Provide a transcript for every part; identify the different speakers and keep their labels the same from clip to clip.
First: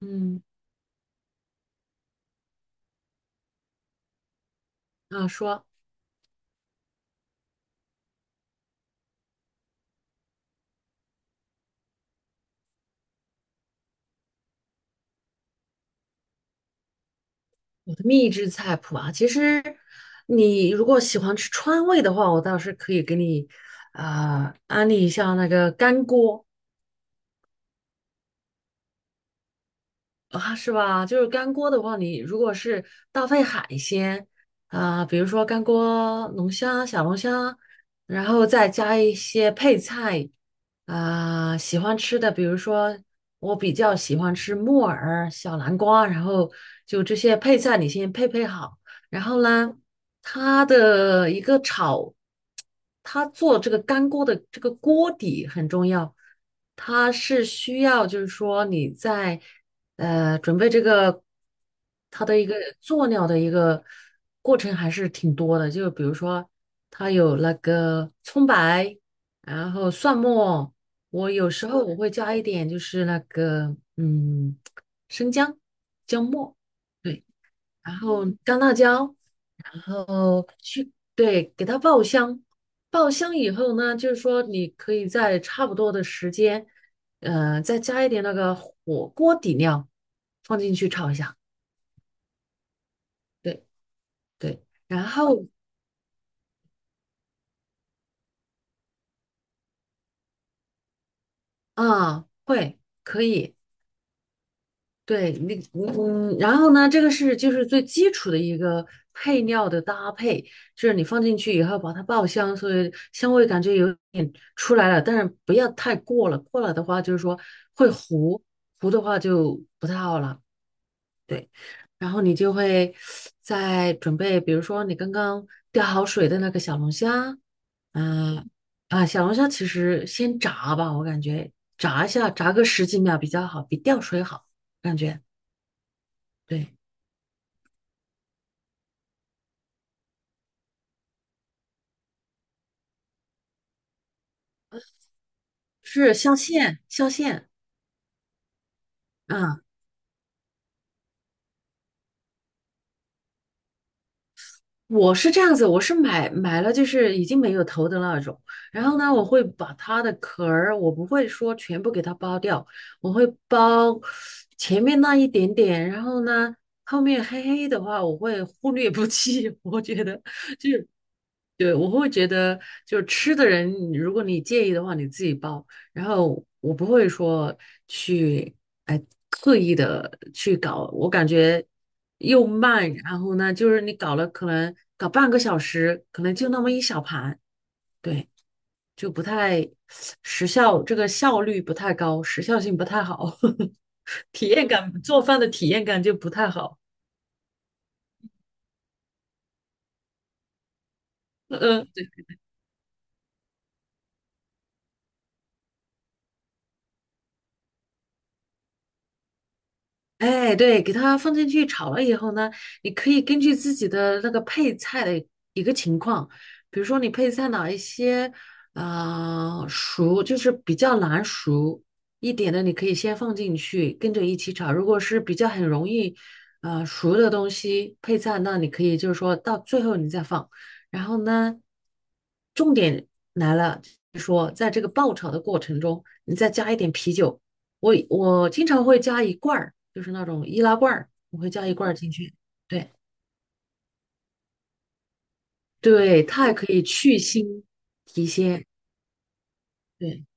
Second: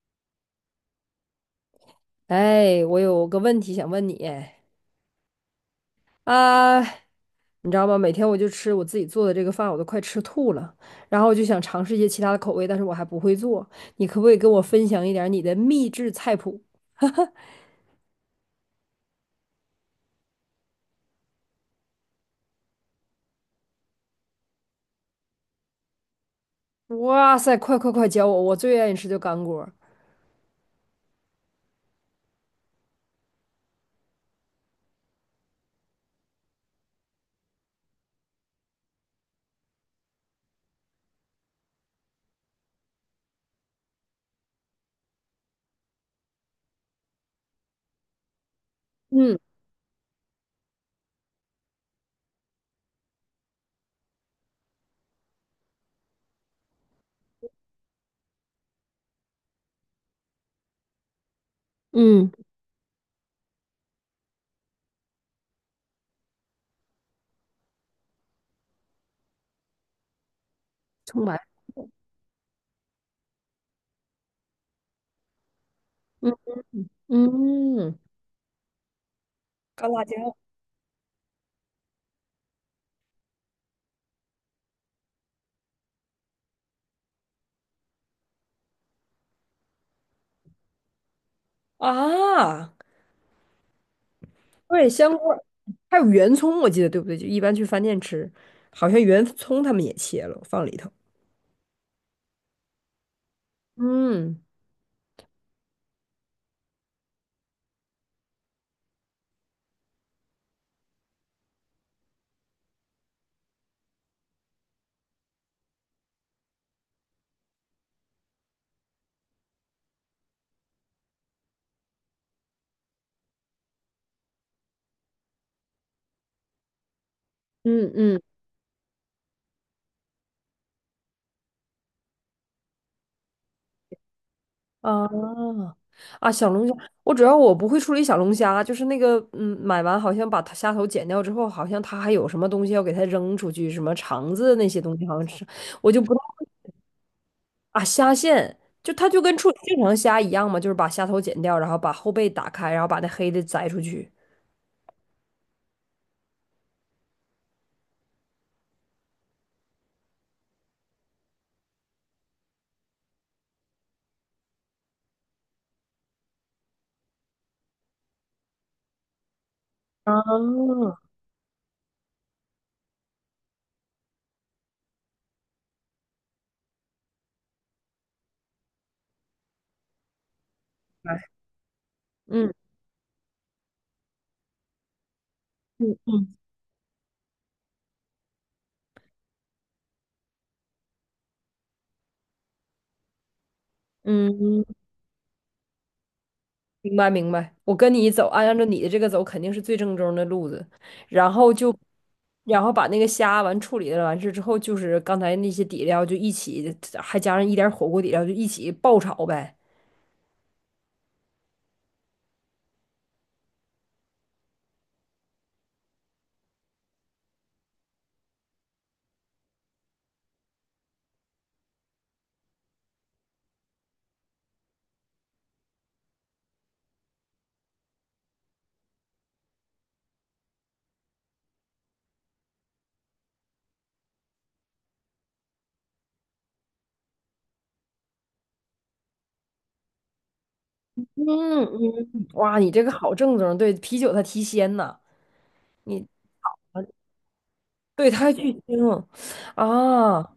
Speaker 1: 嗯，
Speaker 2: 哎，我有个问题想问你。
Speaker 1: 啊，说
Speaker 2: 啊，你知道吗？每天我就吃我自己做的这个饭，我都快吃吐了。然后我就想尝试一些其他的口味，但是我还不会做。你可不可以跟我分享一点儿你的秘制菜谱？
Speaker 1: 我的秘制菜谱啊，其实你如果喜欢吃川味的话，我倒是可以给你啊安利一下那个干锅
Speaker 2: 哇塞，快快快教我！我最愿意吃就干锅儿。
Speaker 1: 啊，是吧？就是干锅的话，你如果是搭配海鲜啊、比如说干锅龙虾、小龙虾，然后再加一些配菜啊、喜欢吃的，比如说我比较喜欢吃木耳、小南瓜，然后就这些配菜你先配配好。然
Speaker 2: 嗯
Speaker 1: 后呢，它的一个炒，它做这个干锅的这个锅底很重要，它是需要就是说你在准备这个它
Speaker 2: 嗯。
Speaker 1: 的一个做料的一个过程还是挺多的，就比如说它有那个葱白，然后蒜末，
Speaker 2: 葱
Speaker 1: 我
Speaker 2: 白。
Speaker 1: 有时候我会加一点就是那个生姜姜
Speaker 2: 嗯
Speaker 1: 末。对，然
Speaker 2: 嗯。
Speaker 1: 后干辣椒，然
Speaker 2: 干辣椒。
Speaker 1: 后去，对，给它爆香，爆香以后呢，就是说你可以在差不多的时间，再加一点那个火锅底料放进去炒一下，
Speaker 2: 啊，
Speaker 1: 对对，
Speaker 2: 对，
Speaker 1: 然
Speaker 2: 香锅儿。
Speaker 1: 后
Speaker 2: 还有圆葱，我记得对不对？就一般去饭店吃，好像圆葱他们也切了，放里头。
Speaker 1: 啊，会可以，
Speaker 2: 嗯
Speaker 1: 对，那然后呢，这个是就是最基础的一个配料的搭配，就是你放进去以后把它爆香，所以香味感觉有点出来了，但是不要太过了，过了的话就是说会糊，糊的话就不太好了。对，然后你就会再准备，比如说你刚刚吊好水的那个小龙虾，
Speaker 2: 嗯嗯。
Speaker 1: 嗯啊，小龙虾其实先炸吧，我感觉炸一下，炸个十几秒比较好，比吊水好，感觉。
Speaker 2: 啊啊，小龙
Speaker 1: 对，
Speaker 2: 虾，我主要我不会处理小龙虾，就是那个买完好像把它虾头剪掉之后，好像它还有什么东西要给它扔出去，什么肠子那些东西好像是，我就不
Speaker 1: 是
Speaker 2: 太
Speaker 1: 镶
Speaker 2: 会。
Speaker 1: 嵌，镶嵌，
Speaker 2: 啊，虾线就它就跟处理
Speaker 1: 嗯，
Speaker 2: 正常虾一样嘛，就是把虾头剪掉，然后把后背打开，然后把那黑的摘出去。
Speaker 1: 我是这样子，我是买了就是已经没有头的那种，然后呢，我会把它的壳儿，我不会说全部给它剥掉，我会剥前面那一点点，然后呢，后面黑黑的话，我会忽略不计，我觉
Speaker 2: 啊，
Speaker 1: 得对，我会觉得，就是吃的人，如果你介意的话，你自己包。然后我不会说去，哎，刻意的去搞。我感
Speaker 2: 哎，
Speaker 1: 觉又
Speaker 2: 嗯
Speaker 1: 慢，然后呢，就是你搞了可能搞半个小时，可能
Speaker 2: 嗯
Speaker 1: 就那么一小盘，对，就不太时效，这个效率不太高，时效性不太好，
Speaker 2: 嗯
Speaker 1: 体
Speaker 2: 嗯。
Speaker 1: 验感，做饭的体验感就不太好。
Speaker 2: 明白明白，我跟你走，按照你的这个走，肯定是最正宗的路子。然后 就，
Speaker 1: 嗯
Speaker 2: 然后把那个虾完处理了完事之后，就是刚才那些底料就一起，还加上一点火锅底料，就一起爆炒呗。
Speaker 1: 哎，对，给它放进去炒了以后呢，你可以根据自己的那个配菜的一个情况，比如说你配菜哪一些，啊熟就是比较难熟一点的，你可以先放进去跟着一起炒。如果是比较很容易，啊熟的东西配菜，那你可以就是说到最后你再放。然后呢，重点来了，就是说在这个爆炒的过程中，你再加一点啤酒。我经常会加一罐儿，就是那种易拉罐
Speaker 2: 嗯
Speaker 1: 儿，我会加一罐儿进
Speaker 2: 嗯，
Speaker 1: 去。
Speaker 2: 哇，你这个
Speaker 1: 对
Speaker 2: 好正宗。对，啤酒它提鲜呐。你
Speaker 1: 对，它还可以去腥
Speaker 2: 对，他它
Speaker 1: 提
Speaker 2: 还巨
Speaker 1: 鲜。
Speaker 2: 腥。
Speaker 1: 对，
Speaker 2: 啊！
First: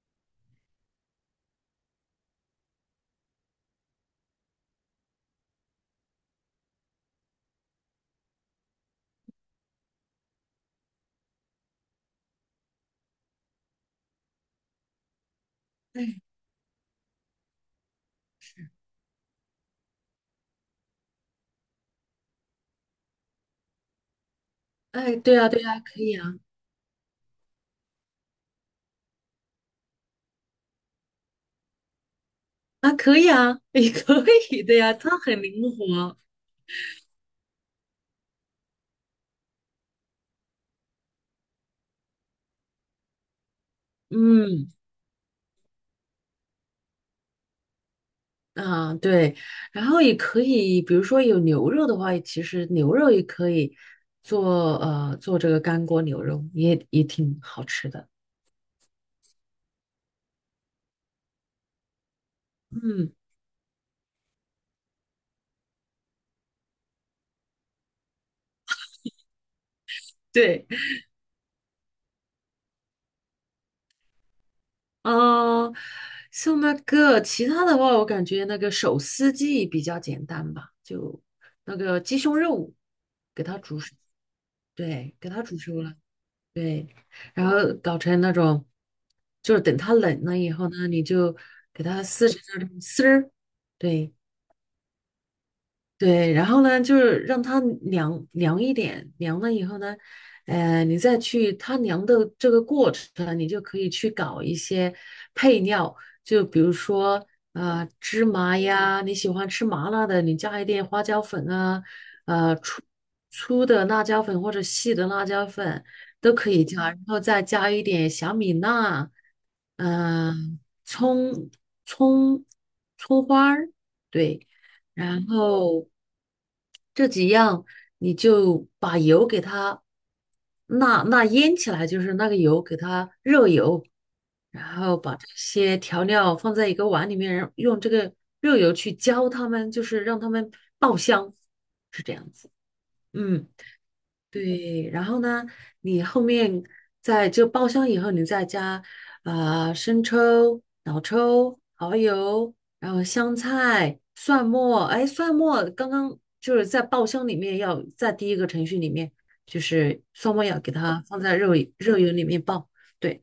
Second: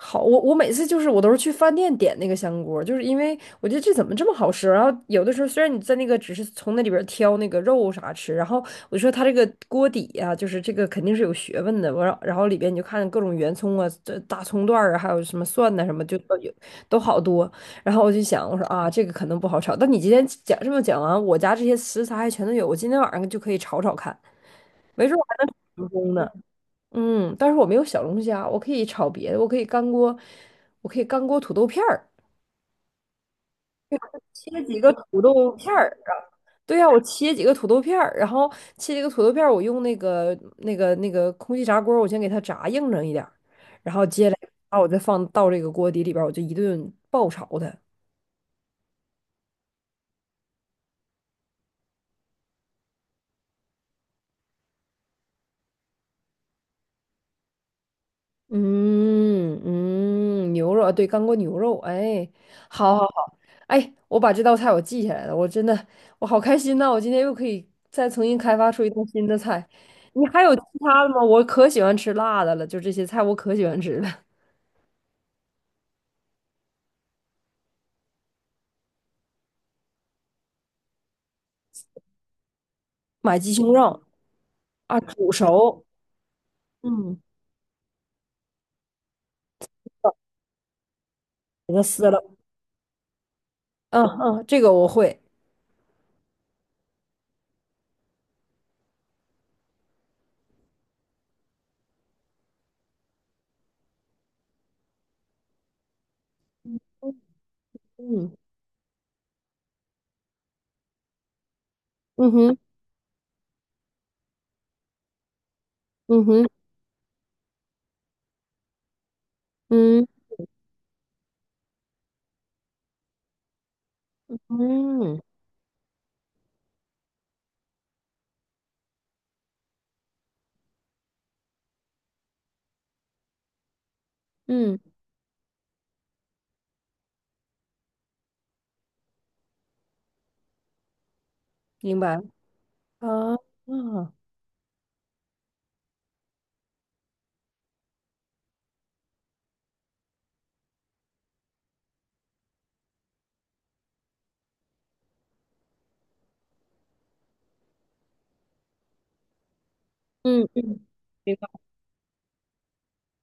Speaker 2: 好，我每次就是我都是去饭店点那个香锅，就是因为我觉得这怎么这么好吃。然后有的时候虽然你在那个只是从那里边儿挑那个肉啥吃，然后我说他这个锅底呀，就是这个肯定是有学问的。我然后里边你就看各种圆葱啊、这大葱段儿啊，还有什么蒜呐、什么，就
Speaker 1: 哎
Speaker 2: 都有，都好多。然后我就想，我说啊，这个可能不好炒。但你今天讲这么讲完，我家这些食材还全都有，我今天晚上就可以炒炒看，没准
Speaker 1: 哎，
Speaker 2: 儿我
Speaker 1: 对
Speaker 2: 还
Speaker 1: 呀
Speaker 2: 能
Speaker 1: 对呀，
Speaker 2: 成
Speaker 1: 可
Speaker 2: 功
Speaker 1: 以
Speaker 2: 呢。
Speaker 1: 啊
Speaker 2: 嗯，但是我没有小龙虾，我可以炒别的，我可以干锅，我可以干锅土豆片儿，
Speaker 1: 啊，可以啊，也 可
Speaker 2: 切
Speaker 1: 以的
Speaker 2: 几个
Speaker 1: 呀，它
Speaker 2: 土
Speaker 1: 很
Speaker 2: 豆
Speaker 1: 灵
Speaker 2: 片儿啊。
Speaker 1: 活。
Speaker 2: 对呀，我切几个土豆片儿，然后切几个土豆片儿，我用那个空气炸锅儿我先给它炸硬整一点儿，然后接下来
Speaker 1: 嗯
Speaker 2: 把我再放到这个锅底里边儿我就一顿爆炒它。
Speaker 1: 啊，对，然后也可以，比如说有牛肉的话，其实牛肉也可以做这个干锅牛肉，也挺好吃的。
Speaker 2: 嗯嗯，牛肉啊，对，干锅牛肉，哎，好好
Speaker 1: 嗯，
Speaker 2: 好。哎，我把这道菜我记下来了，我真的我好开心呐，我今天又可以再重新开发出一道新的菜。你还有其
Speaker 1: 对。
Speaker 2: 他的吗？我可喜欢吃辣的了，就这些菜我可喜欢吃了。
Speaker 1: 嗯，像那个其他的话，我感觉那个手撕鸡比较简单吧，就那个鸡胸肉
Speaker 2: 买
Speaker 1: 给
Speaker 2: 鸡
Speaker 1: 它
Speaker 2: 胸
Speaker 1: 煮熟，
Speaker 2: 肉。啊，
Speaker 1: 对，给
Speaker 2: 煮
Speaker 1: 它煮熟
Speaker 2: 熟。
Speaker 1: 了，对，
Speaker 2: 嗯，
Speaker 1: 然后搞成那种，就是等它冷了以后呢，你就
Speaker 2: 给它
Speaker 1: 给它
Speaker 2: 撕了。
Speaker 1: 撕成那种丝儿，
Speaker 2: 嗯
Speaker 1: 对，
Speaker 2: 嗯，这个我会。
Speaker 1: 对，然后呢，就是让它凉凉一点，凉了以后呢，你再去它凉的这个过程，你就可以去搞一些配料，就比如说芝
Speaker 2: 嗯。
Speaker 1: 麻呀，你喜欢吃麻辣的，你加一点花椒粉啊，
Speaker 2: 嗯哼。
Speaker 1: 粗粗的辣椒粉或者细的辣椒粉
Speaker 2: 嗯
Speaker 1: 都
Speaker 2: 哼。
Speaker 1: 可以加，然后再加一点小米辣，
Speaker 2: 嗯
Speaker 1: 嗯、葱葱葱花儿，对。
Speaker 2: 嗯。
Speaker 1: 然后这几样你就把油给它那腌起来，就是那个油给它热油，然
Speaker 2: 嗯，
Speaker 1: 后把这些调料放在一个碗里面，然后用这个热油去浇它们，就是让它们爆香，
Speaker 2: 明
Speaker 1: 是这
Speaker 2: 白
Speaker 1: 样子。
Speaker 2: 啊。啊，
Speaker 1: 嗯。
Speaker 2: 嗯
Speaker 1: 对，然后呢，你后面在这爆香以后，你再加啊、生抽、老抽、蚝油，然后香菜、蒜末。哎，蒜末刚刚就是在爆香里面要在第一个程序里面，就是蒜末
Speaker 2: 嗯。
Speaker 1: 要给它放在
Speaker 2: 明白。
Speaker 1: 肉油里面爆。对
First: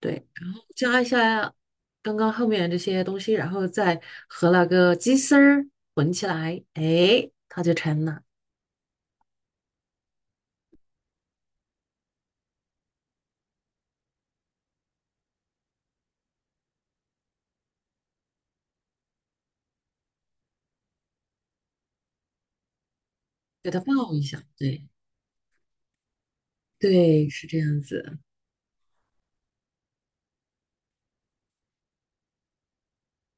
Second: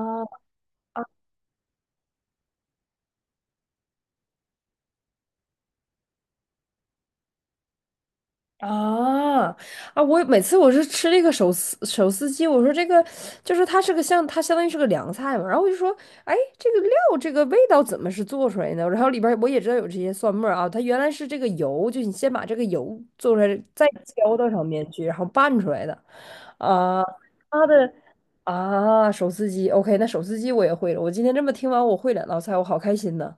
Speaker 1: 对，然后加一下刚刚后面这些东西，然后再和那个鸡丝儿混起来，哎，它就成了，
Speaker 2: 啊。啊！我每次我是吃这个手撕鸡，我说这个就是它是个像它相当于是个凉菜嘛，然后我就说，哎，这个料这个味道怎么是做出来的？然后里边儿我也知道有这些蒜末儿啊，它原来是这个油，就你先把这个油做出来，
Speaker 1: 给它
Speaker 2: 再
Speaker 1: 爆一
Speaker 2: 浇
Speaker 1: 下。
Speaker 2: 到上
Speaker 1: 对。
Speaker 2: 面去，然后拌出来的。啊。
Speaker 1: 对，是这
Speaker 2: 它
Speaker 1: 样
Speaker 2: 的
Speaker 1: 子。
Speaker 2: 啊手撕鸡，OK，那手撕鸡我也会了。我今天这么听完，我会两道菜，我好开心呢。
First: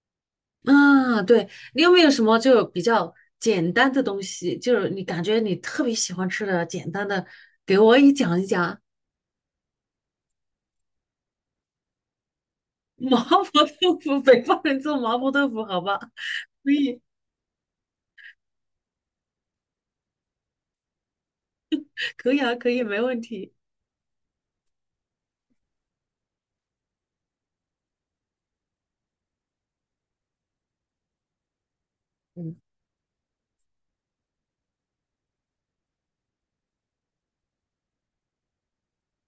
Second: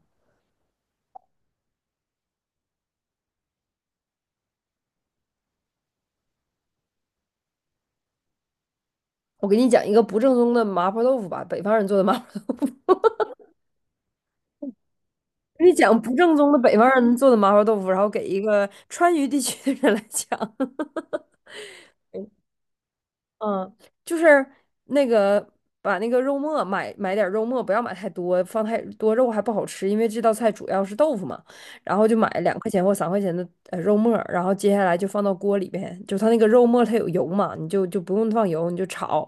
Speaker 1: 啊，对，你有没有什么就比较简单的东西，就是你感觉你特别喜欢吃的简单的，给我也讲一讲。
Speaker 2: 我给你讲一个不正宗的麻婆豆腐吧，北方人做的麻。
Speaker 1: 麻婆豆腐，北方人做麻婆豆腐，
Speaker 2: 你
Speaker 1: 好吧？
Speaker 2: 讲不正宗的
Speaker 1: 可
Speaker 2: 北方
Speaker 1: 以，
Speaker 2: 人做的麻婆豆腐，然后给一个川渝地区的人来讲。
Speaker 1: 可以啊，可以，没问题。
Speaker 2: 嗯，就是那个把那个肉末，买点儿肉末，不要买太多，放太多肉还不好吃，因为这道菜主要是豆腐嘛。然后就买
Speaker 1: 嗯
Speaker 2: 两块钱或三块钱的肉末儿，然后接下来就放到锅里边，就它那个肉末它有油嘛，你就就不用放油，你就炒，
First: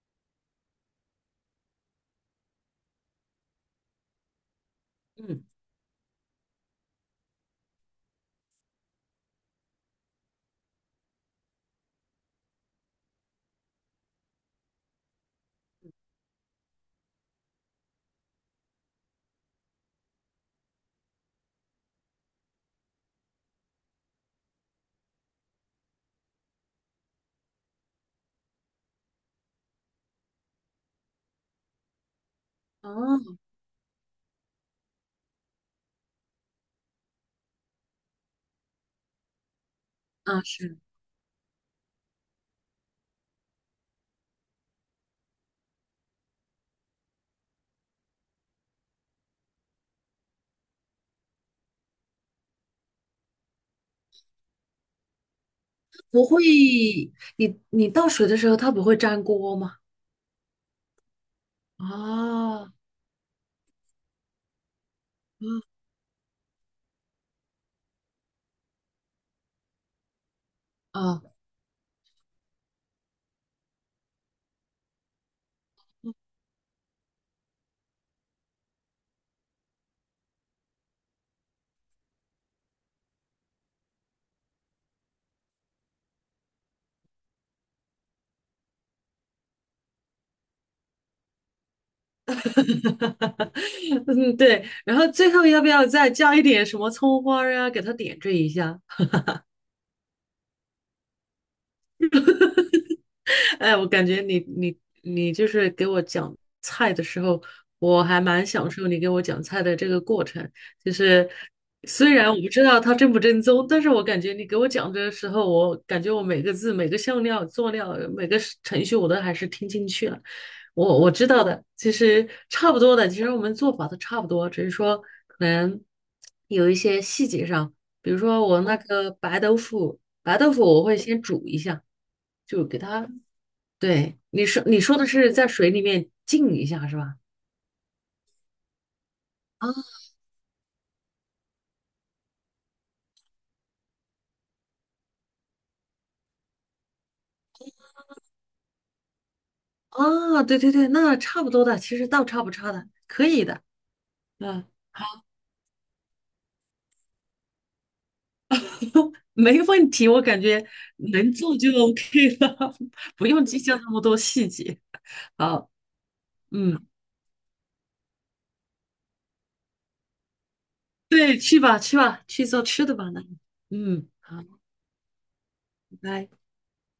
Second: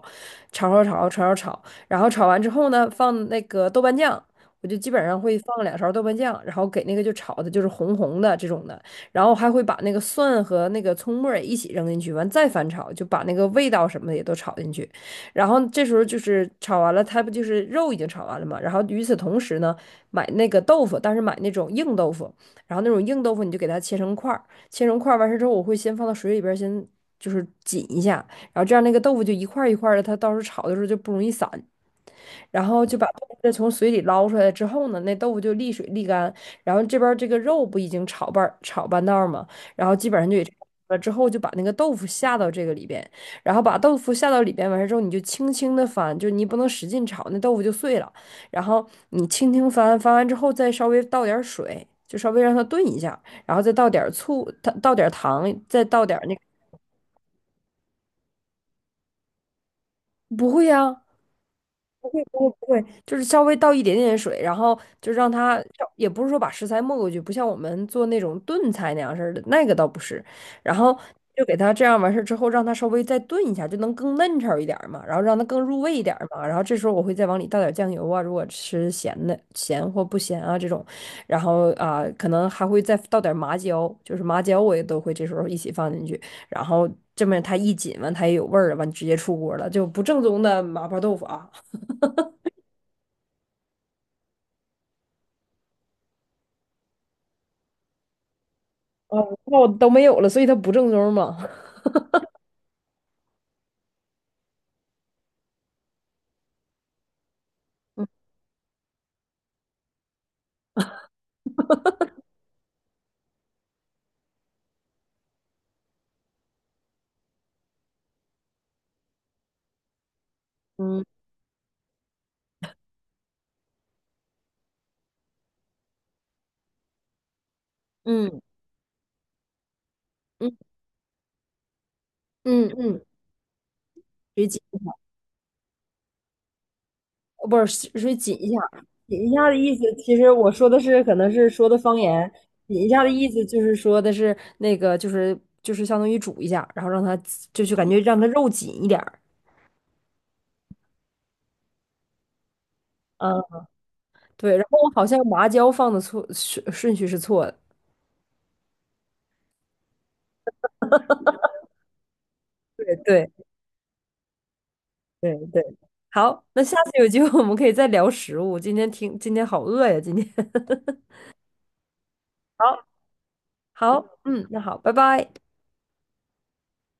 Speaker 2: 炒炒炒炒炒炒，然后炒完之后呢，放那个豆瓣酱。我就基本上会
Speaker 1: 嗯，
Speaker 2: 放两勺豆瓣酱，然后给那个就炒的就是红红的这种的。然后还会把那个蒜和那个葱末儿也一起扔进去，完再翻炒，就把那个味道什么的也都炒进去。然后这时候就是炒完了，它不就是肉已经炒完了嘛？然后与此同时呢，买那个豆腐，但是买那种硬豆腐，然后那种硬豆腐你就给它切成块儿，切成块儿完事之后，我会先放到水里边儿先就是紧一下，然后这样那个豆腐就一块儿一块儿的，它到时候炒的时候就不容易散。然后就把
Speaker 1: 哦，
Speaker 2: 豆子从水里捞出来之后呢，那豆腐就沥水沥干。然后这边儿这个肉不已经炒半儿炒半道儿嘛，然后基本上就
Speaker 1: 啊
Speaker 2: 也差不
Speaker 1: 是，
Speaker 2: 多了之后就把那个豆腐下到这个里边。然后把豆腐下到里边完事之后，你就轻轻的翻，就你不能使劲炒，那豆腐就碎了。然后你轻轻翻，翻完之后再稍微倒点儿水，就稍微让它炖一下，然后再倒点儿醋，它倒点儿糖，再倒点
Speaker 1: 不
Speaker 2: 儿那个。
Speaker 1: 会，你倒水的时候它不会粘锅吗？
Speaker 2: 不会呀，
Speaker 1: 啊
Speaker 2: 不会不
Speaker 1: 啊
Speaker 2: 会，就是稍微倒一点点水，然后就让它，也不是说把食材没过去，不像我们做那种炖菜那样似的，那个倒不是。然后
Speaker 1: 啊，
Speaker 2: 就给它这样完事儿之后，让它稍微再炖一下，就能更嫩炒一点儿嘛，然后让它更入味一点儿嘛。然后这时候我会再往里倒点酱油啊，如果吃咸的咸或不咸啊这种，然后啊、可能还会再倒点麻椒，就是麻椒我也都会这时候一起放进去，然后这么它一紧完它也有味儿了，完直接出锅了，就不正宗的麻婆豆腐啊。
Speaker 1: 嗯对，然后最后要不要再加一点什么葱花呀，给它点缀一下？
Speaker 2: 啊，那我都没有了，所以它不正宗嘛。
Speaker 1: 哎，我感觉你就是给我讲菜的时候，我还蛮享受你给我讲菜的这个过程。就是虽然我不知道它正不正宗，但是我感觉你给我讲的时候，我感觉我每个字、每个香料、佐料、每个是程序，我都还是听进去了。我
Speaker 2: 嗯
Speaker 1: 我知道的，其实差不多的，其实我们做法都差不多，只是说可能有一些细节上，比如
Speaker 2: 嗯
Speaker 1: 说我那个白豆腐，白豆腐
Speaker 2: 嗯
Speaker 1: 我会先煮一下。就
Speaker 2: 嗯
Speaker 1: 给
Speaker 2: 嗯。
Speaker 1: 它对，
Speaker 2: 水紧一
Speaker 1: 你
Speaker 2: 下，
Speaker 1: 说的是在水里面浸一下是吧？
Speaker 2: 不是水紧一下，紧一下的
Speaker 1: 啊
Speaker 2: 意思，其实我说的是可能是说的方言。紧一下的意思就是说的是那个就是就是相当于煮一下，然后让它就是感觉让它肉紧一点儿。
Speaker 1: 啊，对对对，那差不多的，其实倒差不差的，可以
Speaker 2: 嗯，
Speaker 1: 的，
Speaker 2: 对，然
Speaker 1: 嗯，
Speaker 2: 后我
Speaker 1: 好，
Speaker 2: 好像麻椒放的错顺序是错的。
Speaker 1: 没问题，我感觉能做就 OK 了，
Speaker 2: 对
Speaker 1: 不
Speaker 2: 对
Speaker 1: 用计较那么多细节。
Speaker 2: 对对，
Speaker 1: 好，
Speaker 2: 好，那下
Speaker 1: 嗯，
Speaker 2: 次有机会我们可以再聊食物，今天听今天好饿呀，今天
Speaker 1: 对，去吧去吧，去做
Speaker 2: 好。
Speaker 1: 吃的吧，那，嗯，
Speaker 2: 好，
Speaker 1: 好，
Speaker 2: 嗯，那好，拜拜。
Speaker 1: 拜拜。